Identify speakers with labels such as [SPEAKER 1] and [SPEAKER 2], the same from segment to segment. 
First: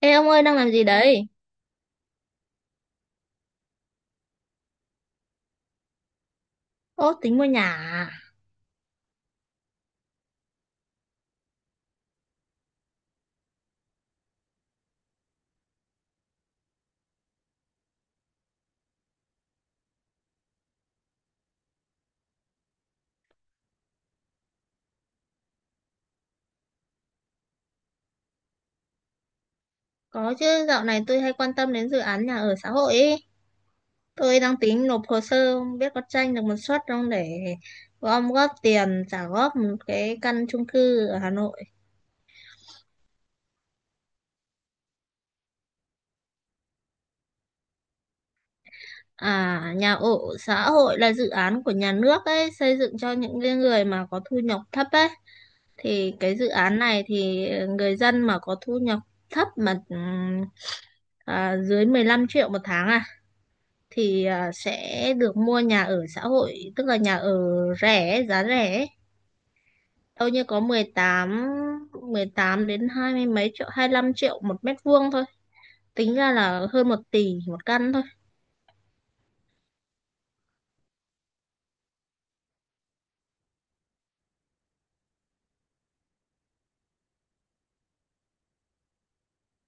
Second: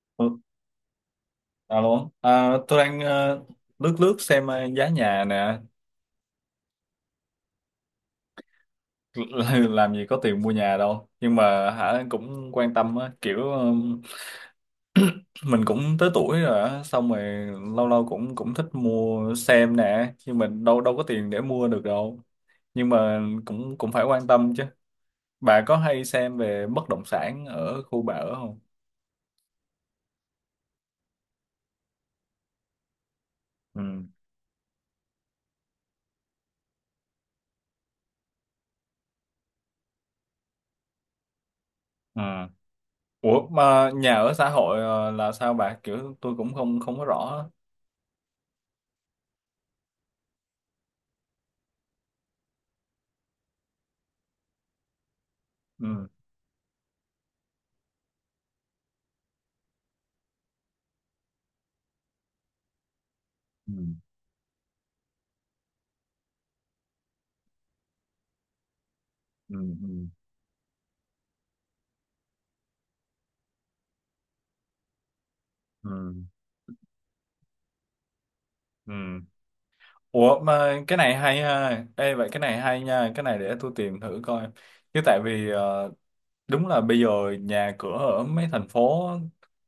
[SPEAKER 1] Ê ông
[SPEAKER 2] Ừ,
[SPEAKER 1] ơi đang làm gì đấy?
[SPEAKER 2] Alo, tôi đang lướt lướt xem giá nhà nè.
[SPEAKER 1] Ố tính mua nhà à?
[SPEAKER 2] Làm gì có tiền mua nhà đâu, nhưng mà cũng quan tâm á, kiểu mình cũng tới tuổi rồi á, xong rồi lâu lâu cũng cũng thích mua xem nè, nhưng mình đâu đâu có tiền để mua được đâu, nhưng mà cũng cũng phải quan tâm chứ. Bà có hay xem về bất động sản ở khu bà ở không?
[SPEAKER 1] Có chứ, dạo này tôi hay quan tâm đến dự án nhà ở xã hội ý.
[SPEAKER 2] Ừ.
[SPEAKER 1] Tôi đang tính nộp hồ sơ, không biết có tranh được một suất không để gom góp tiền trả góp một cái căn chung cư ở Hà Nội.
[SPEAKER 2] Ừ. Ủa mà nhà ở xã hội là sao bà? Kiểu tôi cũng không không có rõ á.
[SPEAKER 1] À, nhà ở xã hội là dự án của nhà nước ấy, xây dựng cho những cái người mà có thu nhập thấp ấy.
[SPEAKER 2] Ừ.
[SPEAKER 1] Thì cái dự án này thì người dân mà có thu nhập thấp mà dưới 15 triệu một tháng à,
[SPEAKER 2] Ừ.
[SPEAKER 1] thì sẽ được mua nhà ở xã hội, tức là nhà ở rẻ, giá rẻ ấy.
[SPEAKER 2] Ừ. Ừ.
[SPEAKER 1] Đâu như có mười tám đến hai mươi mấy triệu, 25 triệu một mét vuông thôi,
[SPEAKER 2] Ừ.
[SPEAKER 1] tính ra là hơn 1 tỷ một căn thôi.
[SPEAKER 2] Ừ. Ủa mà cái này hay ha. Ê, vậy cái này hay nha. Cái này để tôi tìm thử coi. Chứ tại vì đúng là bây giờ nhà cửa ở mấy thành phố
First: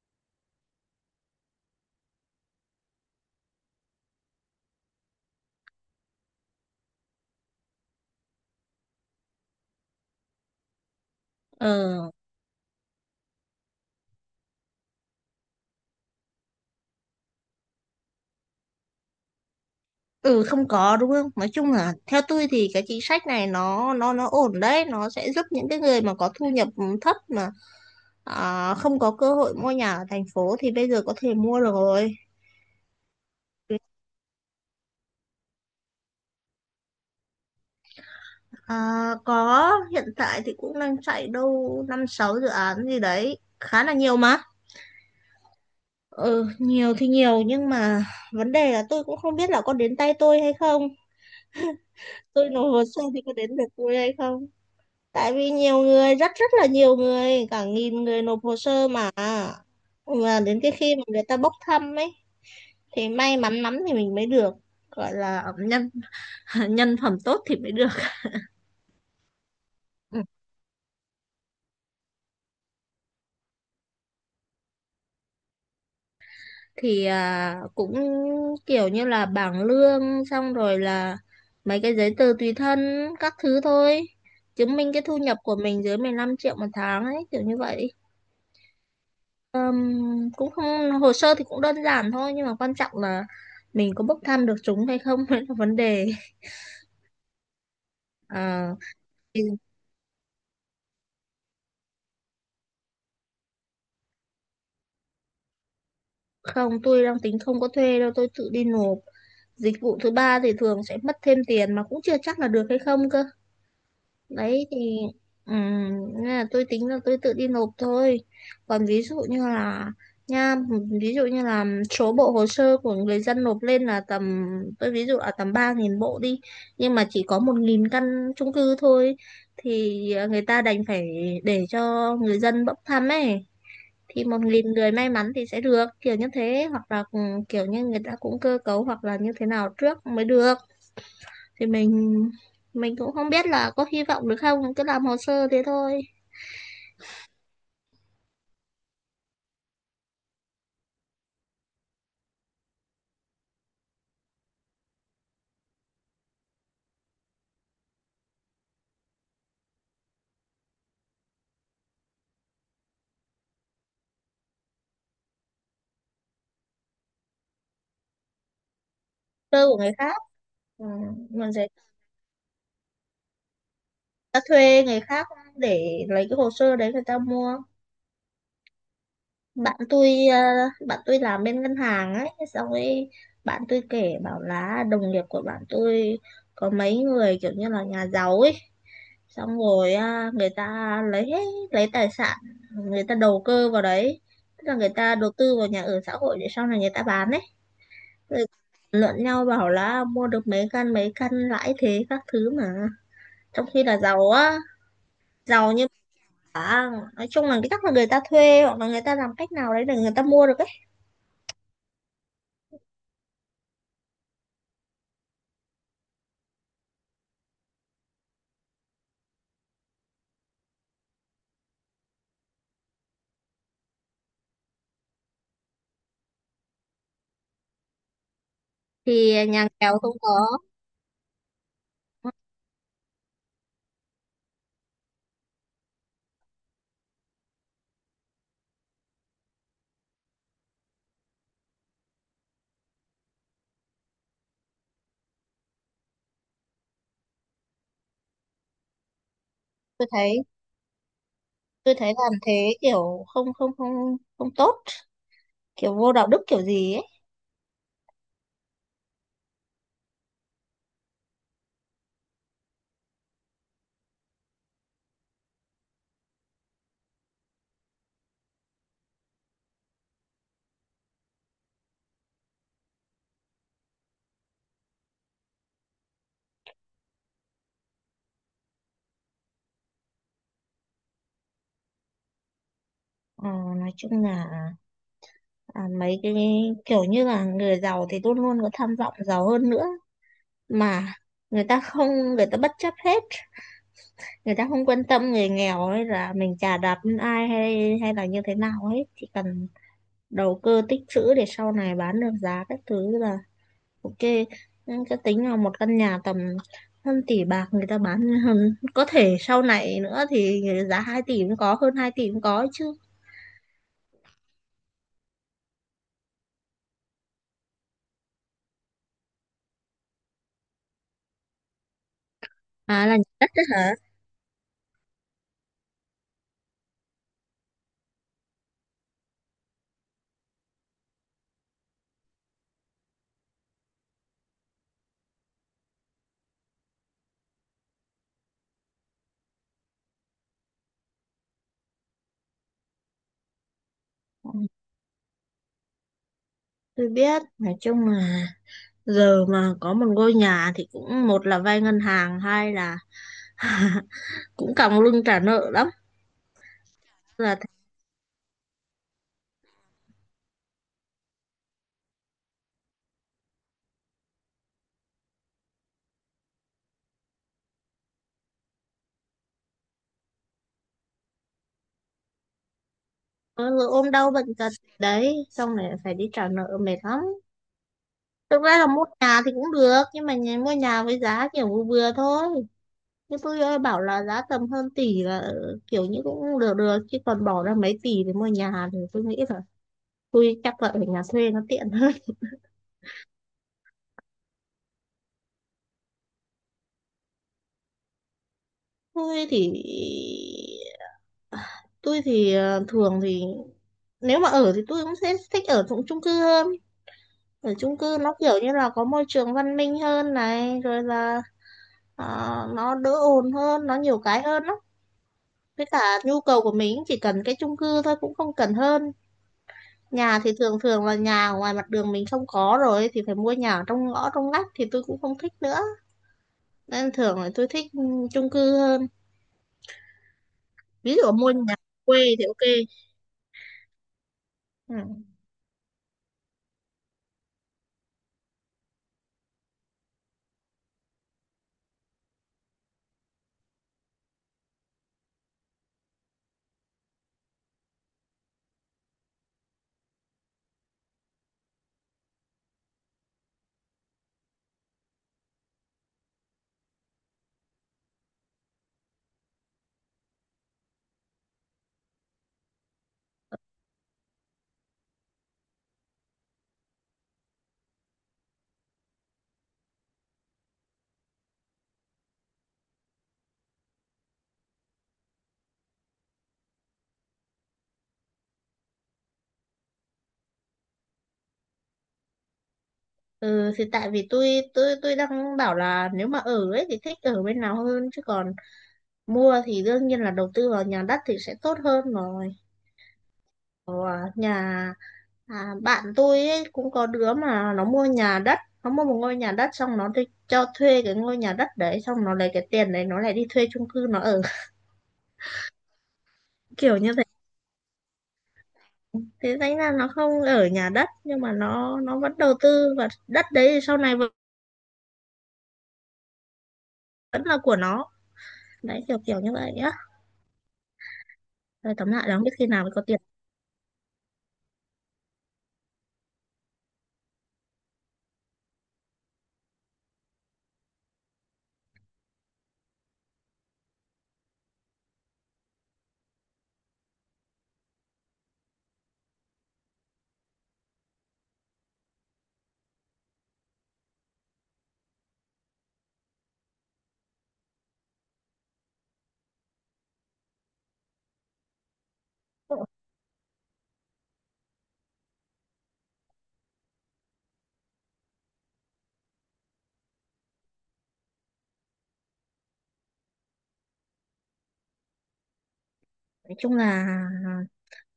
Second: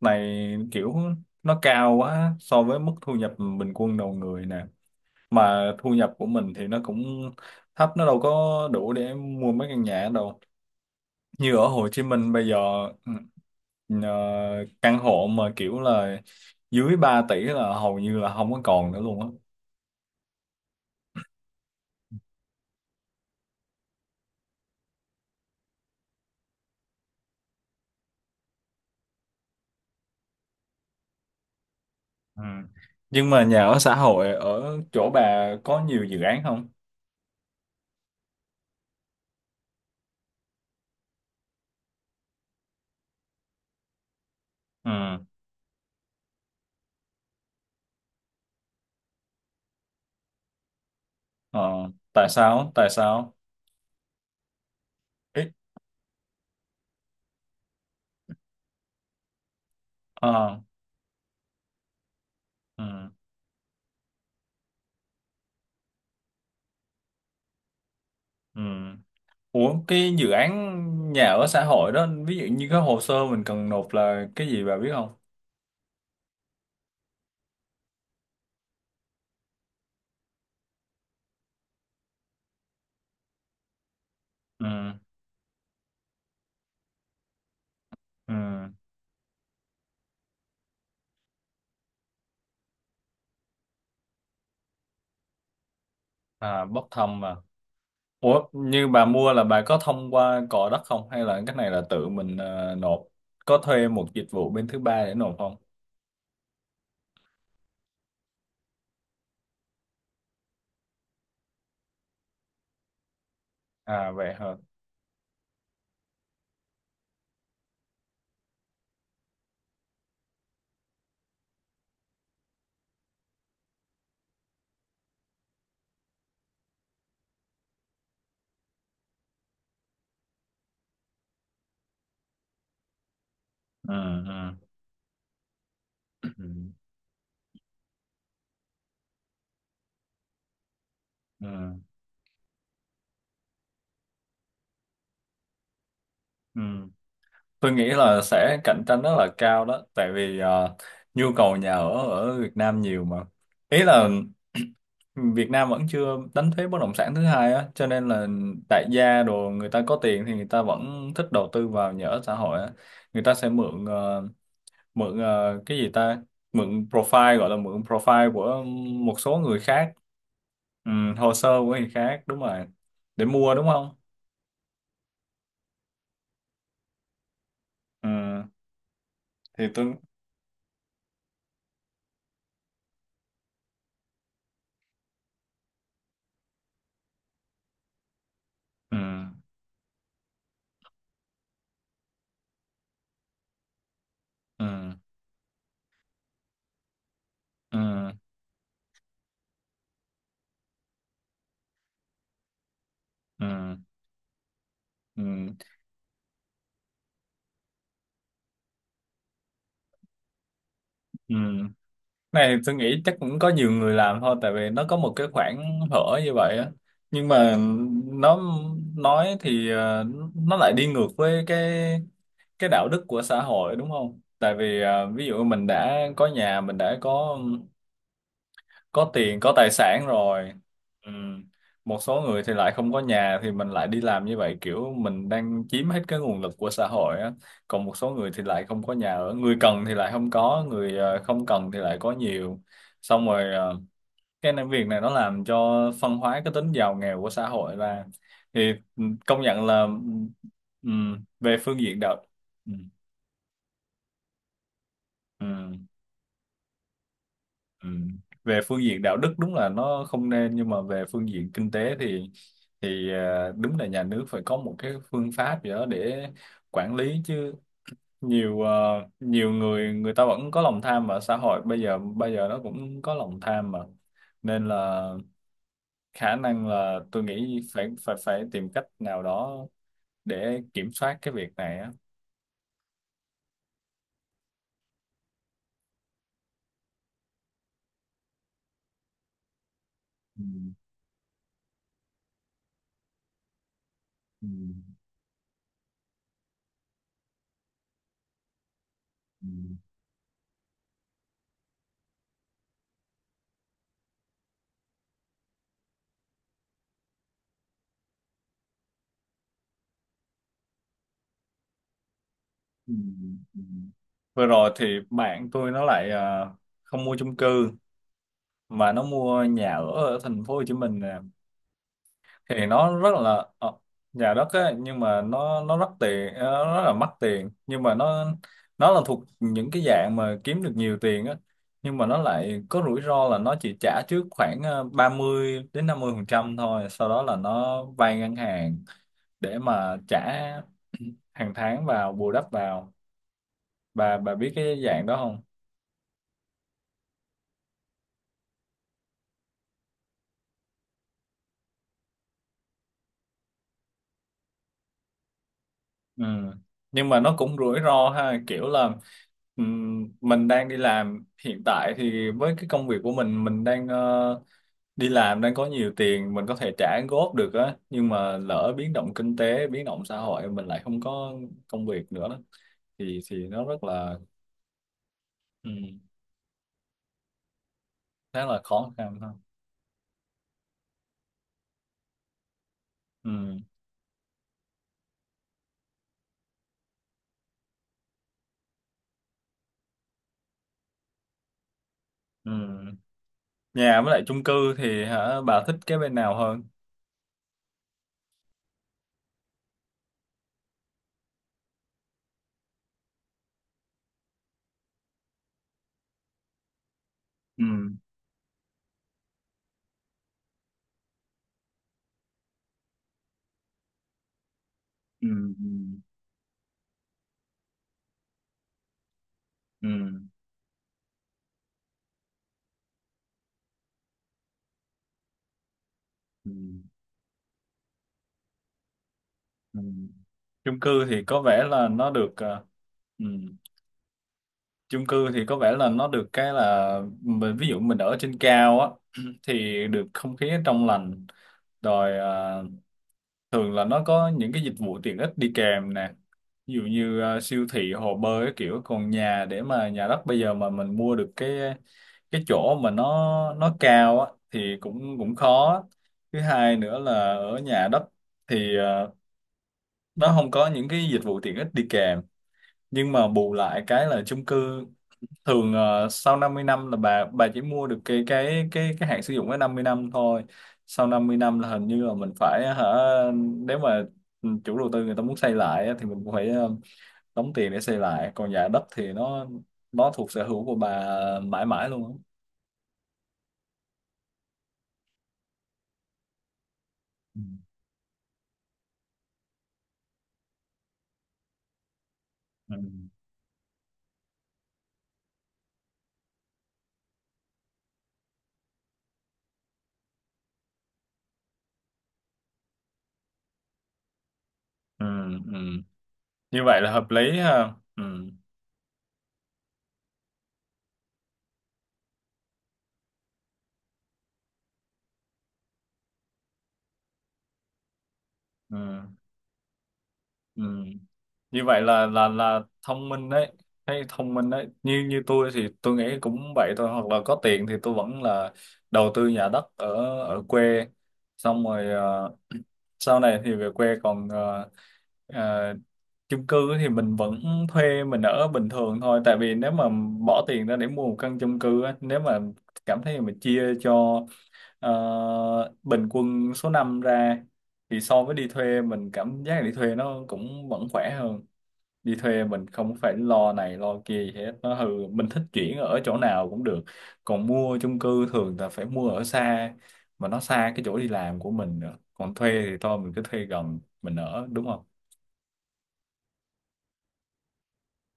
[SPEAKER 2] này kiểu nó cao quá so với mức thu nhập bình quân đầu người nè. Mà thu nhập của mình thì nó cũng thấp, nó đâu có đủ để mua mấy căn nhà đâu. Như ở Hồ Chí
[SPEAKER 1] Ờ,
[SPEAKER 2] Minh bây giờ ừ, ờ, căn hộ mà kiểu là dưới 3 tỷ là hầu như là không có còn nữa luôn á.
[SPEAKER 1] ừ, không có đúng không, nói chung là theo tôi thì cái chính sách này nó ổn đấy, nó sẽ giúp những cái người mà có thu nhập thấp mà không có cơ hội mua nhà ở thành phố thì bây giờ có thể mua được rồi.
[SPEAKER 2] Ừ. Nhưng mà nhà ở xã hội ở chỗ bà có nhiều dự án không?
[SPEAKER 1] À, có, hiện tại thì cũng đang chạy đâu năm sáu dự án gì đấy, khá là nhiều mà.
[SPEAKER 2] Ừ.
[SPEAKER 1] Ừ, nhiều thì nhiều nhưng mà vấn đề là tôi cũng không biết là có đến tay tôi hay không,
[SPEAKER 2] Ờ. Tại
[SPEAKER 1] tôi nộp
[SPEAKER 2] sao?
[SPEAKER 1] hồ
[SPEAKER 2] Tại
[SPEAKER 1] sơ thì có
[SPEAKER 2] sao?
[SPEAKER 1] đến được tôi hay không, tại vì
[SPEAKER 2] Ít.
[SPEAKER 1] nhiều người, rất rất là nhiều người, cả nghìn người nộp hồ sơ mà đến
[SPEAKER 2] Ờ.
[SPEAKER 1] cái khi mà người ta bốc thăm ấy
[SPEAKER 2] Ừ.
[SPEAKER 1] thì may mắn lắm thì mình mới được, gọi là nhân nhân phẩm tốt thì mới được.
[SPEAKER 2] Ừ. Ủa cái
[SPEAKER 1] Ừ.
[SPEAKER 2] dự án nhà ở xã hội đó ví dụ như cái hồ sơ mình cần nộp là cái gì, bà biết không?
[SPEAKER 1] Thì cũng kiểu như là bảng lương, xong rồi là mấy cái giấy tờ tùy thân các thứ thôi, chứng minh
[SPEAKER 2] Ừ.
[SPEAKER 1] cái thu nhập của mình dưới 15 triệu một tháng ấy, kiểu như vậy.
[SPEAKER 2] Ừ.
[SPEAKER 1] Ừm, Cũng không, hồ sơ thì cũng đơn giản thôi nhưng mà quan trọng là mình có bốc thăm được chúng hay không mới là vấn đề.
[SPEAKER 2] À, bốc thăm mà. Ủa
[SPEAKER 1] À,
[SPEAKER 2] như bà mua
[SPEAKER 1] thì
[SPEAKER 2] là bà có thông qua cò đất không, hay là cái này là tự mình nộp? Có thuê một dịch vụ bên thứ ba để nộp không?
[SPEAKER 1] Không, tôi đang tính không có thuê đâu, tôi tự đi nộp. Dịch vụ thứ ba thì thường sẽ mất thêm tiền mà cũng chưa chắc là được hay không cơ.
[SPEAKER 2] À, vậy hả?
[SPEAKER 1] Đấy thì ừm, nên là tôi tính là tôi tự đi nộp thôi. Còn ví dụ như là, nha ví dụ như là số bộ hồ sơ của người dân nộp lên là tầm, tôi ví dụ là tầm 3.000 bộ đi, nhưng mà chỉ có 1.000 căn chung cư thôi, thì người ta đành phải để cho người dân bốc thăm ấy,
[SPEAKER 2] Ừ.
[SPEAKER 1] thì một
[SPEAKER 2] Ừ.
[SPEAKER 1] nghìn người may mắn thì sẽ được, kiểu như
[SPEAKER 2] Ừ.
[SPEAKER 1] thế, hoặc là kiểu như người ta cũng cơ cấu hoặc là như thế nào trước mới được, thì
[SPEAKER 2] Ừ.
[SPEAKER 1] mình cũng không biết là có hy vọng được không, cứ làm hồ sơ thế thôi.
[SPEAKER 2] Ừ. Tôi nghĩ là sẽ cạnh tranh rất là cao đó, tại vì nhu cầu nhà ở ở Việt Nam nhiều mà. Ý là Việt Nam vẫn chưa đánh thuế bất động sản thứ hai á, cho nên là đại gia đồ người ta có tiền thì người ta vẫn thích đầu tư vào nhà ở xã hội á. Người ta sẽ mượn cái gì ta? Mượn profile, gọi là mượn profile của một số người
[SPEAKER 1] Cơ của
[SPEAKER 2] khác,
[SPEAKER 1] người khác. Ừ.
[SPEAKER 2] ừ, hồ
[SPEAKER 1] mình
[SPEAKER 2] sơ của
[SPEAKER 1] sẽ
[SPEAKER 2] người khác đúng rồi. Để mua đúng không?
[SPEAKER 1] ta thuê người khác để lấy cái hồ sơ đấy người ta mua.
[SPEAKER 2] Ừ, thì
[SPEAKER 1] bạn
[SPEAKER 2] tôi
[SPEAKER 1] tôi ờ, bạn tôi làm bên ngân hàng ấy, xong ấy bạn tôi kể bảo là đồng nghiệp của bạn tôi có mấy người kiểu như là nhà giàu ấy,
[SPEAKER 2] ừ,
[SPEAKER 1] xong rồi người ta lấy tài sản người ta đầu cơ vào đấy, tức là người
[SPEAKER 2] ừ,
[SPEAKER 1] ta đầu tư vào nhà ở xã hội để sau này người ta bán đấy.
[SPEAKER 2] ừ,
[SPEAKER 1] Rồi luận nhau bảo là mua được mấy căn, mấy căn lãi thế các thứ mà,
[SPEAKER 2] ừ,
[SPEAKER 1] trong khi là giàu á,
[SPEAKER 2] ừ.
[SPEAKER 1] giàu như bà. Nói chung là cái chắc là người ta thuê hoặc là người ta làm cách nào đấy để người ta mua được ấy.
[SPEAKER 2] Ừ, này tôi nghĩ chắc cũng có nhiều người làm thôi tại vì nó có một cái khoảng hở như vậy á, nhưng mà nó nói thì nó lại đi ngược với cái đạo đức của xã hội đúng không, tại vì ví dụ mình đã có nhà, mình đã có
[SPEAKER 1] Thì
[SPEAKER 2] tiền có
[SPEAKER 1] nhà
[SPEAKER 2] tài
[SPEAKER 1] nghèo
[SPEAKER 2] sản
[SPEAKER 1] không
[SPEAKER 2] rồi.
[SPEAKER 1] có.
[SPEAKER 2] Ừ, một số người thì lại không có nhà thì mình lại đi làm như vậy, kiểu mình đang chiếm hết cái nguồn lực của xã hội á, còn một số người thì lại không có nhà ở, người cần thì lại không có, người không cần thì lại có nhiều, xong rồi việc này nó làm cho phân hóa cái tính giàu nghèo của xã hội ra. Thì ừ, công nhận là ừ,
[SPEAKER 1] tôi thấy
[SPEAKER 2] ừ, về phương
[SPEAKER 1] tôi
[SPEAKER 2] diện
[SPEAKER 1] thấy
[SPEAKER 2] đạo.
[SPEAKER 1] làm
[SPEAKER 2] Ừ.
[SPEAKER 1] thế kiểu không không không không tốt,
[SPEAKER 2] Ừ.
[SPEAKER 1] kiểu vô đạo đức kiểu gì ấy.
[SPEAKER 2] Ừ. Về phương diện đạo đức đúng là nó không nên, nhưng mà về phương diện kinh tế thì đúng là nhà nước phải có một cái phương pháp gì đó để quản lý chứ. Nhiều nhiều người người ta vẫn có lòng tham, mà xã hội bây giờ nó cũng có lòng tham mà, nên là khả năng là tôi nghĩ phải phải phải tìm cách nào đó để kiểm soát cái việc này á.
[SPEAKER 1] Ờ, nói chung là mấy cái kiểu như là người giàu thì luôn luôn có tham vọng giàu hơn nữa,
[SPEAKER 2] Ừ.
[SPEAKER 1] mà người ta không, người ta bất chấp hết,
[SPEAKER 2] Ừ.
[SPEAKER 1] người ta không quan tâm người nghèo ấy, là mình chà đạp lên ai hay hay là như thế nào ấy, chỉ
[SPEAKER 2] Ừ.
[SPEAKER 1] cần đầu cơ tích trữ để sau này bán được giá các thứ là ok. Nhưng cái tính là một căn nhà tầm hơn tỷ bạc, người ta bán hơn có thể, sau này nữa thì giá 2 tỷ cũng có, hơn 2 tỷ cũng có chứ.
[SPEAKER 2] Ừ. Ừ. Vừa rồi thì bạn tôi nó lại không mua chung cư mà nó mua nhà ở ở thành phố Hồ Chí Minh nè, thì nó
[SPEAKER 1] À,
[SPEAKER 2] rất
[SPEAKER 1] là nhà
[SPEAKER 2] là
[SPEAKER 1] đất đấy hả.
[SPEAKER 2] nhà đất á, nhưng mà nó nó rất là mắc tiền, nhưng mà nó là thuộc những cái dạng mà kiếm được nhiều tiền á, nhưng mà nó lại có rủi ro là nó chỉ trả trước khoảng 30 đến 50% thôi, sau đó là nó vay ngân hàng để mà trả hàng tháng vào, bù đắp vào. Bà biết cái dạng đó không?
[SPEAKER 1] Tôi biết. Nói chung là giờ mà có một ngôi nhà thì cũng, một là vay ngân hàng, hai là cũng còng lưng trả nợ lắm.
[SPEAKER 2] Ừ. Nhưng mà nó cũng
[SPEAKER 1] là
[SPEAKER 2] rủi ro ha, kiểu là mình đang đi làm hiện tại thì với cái công việc của mình đang đi làm, đang có nhiều tiền, mình có thể trả góp được á, nhưng mà lỡ biến động kinh tế, biến động xã hội, mình lại không có công việc nữa đó. Thì nó
[SPEAKER 1] Ờ,
[SPEAKER 2] rất
[SPEAKER 1] Rồi ôm
[SPEAKER 2] là
[SPEAKER 1] đau bệnh tật đấy, xong lại
[SPEAKER 2] ừm,
[SPEAKER 1] phải đi trả nợ, mệt lắm.
[SPEAKER 2] khá là
[SPEAKER 1] Thực ra là
[SPEAKER 2] khó
[SPEAKER 1] mua
[SPEAKER 2] khăn ha.
[SPEAKER 1] nhà thì cũng được, nhưng mà mua nhà với giá kiểu vừa vừa thôi. Nhưng tôi
[SPEAKER 2] Ừ.
[SPEAKER 1] ơi, bảo là giá tầm hơn tỷ là kiểu như cũng được được chứ, còn bỏ ra mấy tỷ để mua nhà thì tôi nghĩ là tôi chắc là ở nhà thuê nó tiện hơn.
[SPEAKER 2] Ừ. Nhà với lại chung cư thì bà thích cái bên nào hơn?
[SPEAKER 1] tôi thì tôi thì thường thì nếu mà ở thì tôi cũng sẽ thích ở trong chung cư hơn.
[SPEAKER 2] Ừ.
[SPEAKER 1] Ở chung cư nó kiểu như là có môi trường văn minh hơn này, rồi là Ờ, nó đỡ ồn hơn, nó nhiều cái hơn lắm.
[SPEAKER 2] Ừ.
[SPEAKER 1] Với cả nhu cầu của mình chỉ cần cái chung cư thôi, cũng không cần hơn.
[SPEAKER 2] Ừ.
[SPEAKER 1] Nhà thì thường thường là nhà ở ngoài mặt đường mình không có, rồi thì phải mua nhà ở trong ngõ, trong ngách, thì tôi cũng không thích nữa,
[SPEAKER 2] Ừ. Ừ.
[SPEAKER 1] nên thường là tôi thích chung cư hơn.
[SPEAKER 2] Ừ. Chung cư
[SPEAKER 1] Ví
[SPEAKER 2] thì
[SPEAKER 1] dụ
[SPEAKER 2] có
[SPEAKER 1] mua
[SPEAKER 2] vẻ
[SPEAKER 1] nhà
[SPEAKER 2] là nó
[SPEAKER 1] quê
[SPEAKER 2] được
[SPEAKER 1] thì ok.
[SPEAKER 2] ừ,
[SPEAKER 1] Ừ.
[SPEAKER 2] chung cư thì có vẻ là nó được cái là mình, ví dụ mình ở trên cao á, thì được không khí trong lành, rồi thường là nó có những cái dịch vụ tiện ích đi kèm nè, ví dụ như siêu thị, hồ bơi, cái kiểu. Còn nhà, để mà nhà đất bây giờ mà mình mua được cái chỗ mà nó cao á thì cũng cũng khó. Thứ hai nữa là ở nhà đất thì nó không có những cái dịch vụ tiện ích đi kèm, nhưng mà bù lại cái là chung cư thường sau 50 năm là bà chỉ mua được cái hạn sử dụng cái 50 năm thôi. Sau 50 năm là hình như là mình phải hả, nếu mà ừ, chủ đầu tư người ta muốn xây lại á, thì mình cũng phải đóng tiền để xây lại. Còn nhà đất thì nó thuộc sở hữu của bà mãi mãi luôn á.
[SPEAKER 1] Ừ thì tại vì tôi đang bảo là nếu mà ở ấy thì thích
[SPEAKER 2] Ừ.
[SPEAKER 1] ở bên nào hơn, chứ còn mua thì đương nhiên là đầu tư vào nhà đất thì sẽ tốt hơn rồi.
[SPEAKER 2] Ừ.
[SPEAKER 1] nhà À, bạn tôi ấy, cũng có đứa mà nó mua nhà đất, nó mua một ngôi nhà đất xong nó đi cho thuê cái ngôi nhà đất đấy, xong nó lấy cái tiền đấy nó lại đi thuê chung cư nó ở.
[SPEAKER 2] Ừ. Ừ. Như vậy là
[SPEAKER 1] Kiểu
[SPEAKER 2] hợp
[SPEAKER 1] như thế
[SPEAKER 2] lý ha. Ừ.
[SPEAKER 1] thế thành ra nó không ở nhà đất, nhưng mà nó vẫn đầu tư và đất đấy thì sau này vẫn vẫn là của nó. Đấy,
[SPEAKER 2] Ừ.
[SPEAKER 1] kiểu kiểu như vậy á.
[SPEAKER 2] Ừ. Như vậy
[SPEAKER 1] Rồi tóm lại là không biết
[SPEAKER 2] là
[SPEAKER 1] khi nào mới có
[SPEAKER 2] thông
[SPEAKER 1] tiền.
[SPEAKER 2] minh đấy. Thấy thông minh đấy, như như tôi thì tôi nghĩ cũng vậy thôi, hoặc là có tiền thì tôi vẫn là đầu tư nhà đất ở ở quê, xong rồi sau này thì về quê. Còn ờ, chung cư thì mình vẫn thuê mình ở bình thường thôi, tại vì nếu mà bỏ tiền ra để mua một căn chung cư á, nếu mà cảm thấy mình chia cho ờ, bình quân số năm ra thì so với đi thuê, mình cảm giác đi thuê nó cũng vẫn khỏe hơn. Đi thuê mình không phải lo này lo kia gì hết, nó hư mình thích chuyển ở chỗ nào cũng được, còn mua chung cư thường là phải mua ở xa, mà nó xa cái chỗ đi làm của mình nữa, còn thuê thì thôi mình cứ thuê gần mình ở, đúng không?
[SPEAKER 1] Nói chung là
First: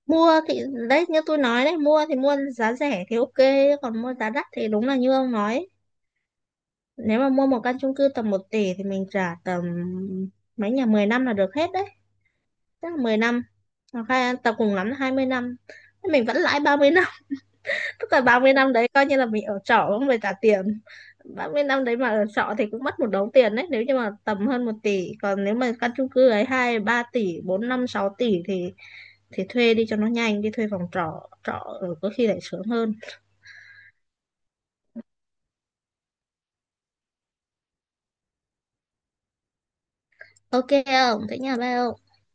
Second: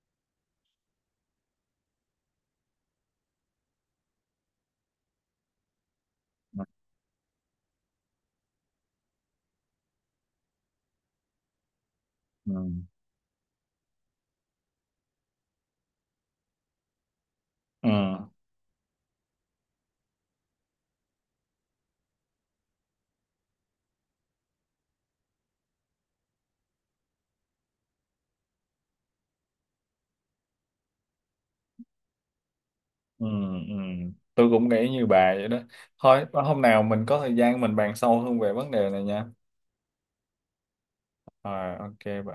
[SPEAKER 1] mua thì, đấy như tôi nói đấy, mua thì mua giá rẻ thì ok, còn mua giá đắt thì đúng là như ông nói. Nếu mà mua một căn chung cư tầm 1 tỷ thì mình trả tầm mấy nhà 10 năm là được hết đấy.
[SPEAKER 2] Ừ.
[SPEAKER 1] Tức là 10 năm. Hoặc là tầm cùng lắm là 20 năm. Mình vẫn lãi 30 năm.
[SPEAKER 2] Ừ.
[SPEAKER 1] Tức là 30 năm đấy coi như là mình ở trọ không phải trả tiền. 30 năm đấy mà ở trọ thì cũng mất một đống tiền đấy, nếu như mà tầm hơn 1 tỷ. Còn nếu mà căn chung cư ấy 2 3 tỷ, 4 5 6 tỷ thì thuê đi cho nó nhanh. Đi thuê phòng trọ. Trọ ở có khi lại sướng hơn.
[SPEAKER 2] Ừ. Ừ. Tôi cũng nghĩ như bà vậy đó. Thôi hôm nào mình có thời gian mình bàn sâu hơn về vấn đề này nha.
[SPEAKER 1] Ok không? Thế nhà
[SPEAKER 2] Rồi,
[SPEAKER 1] bao?
[SPEAKER 2] ok bà.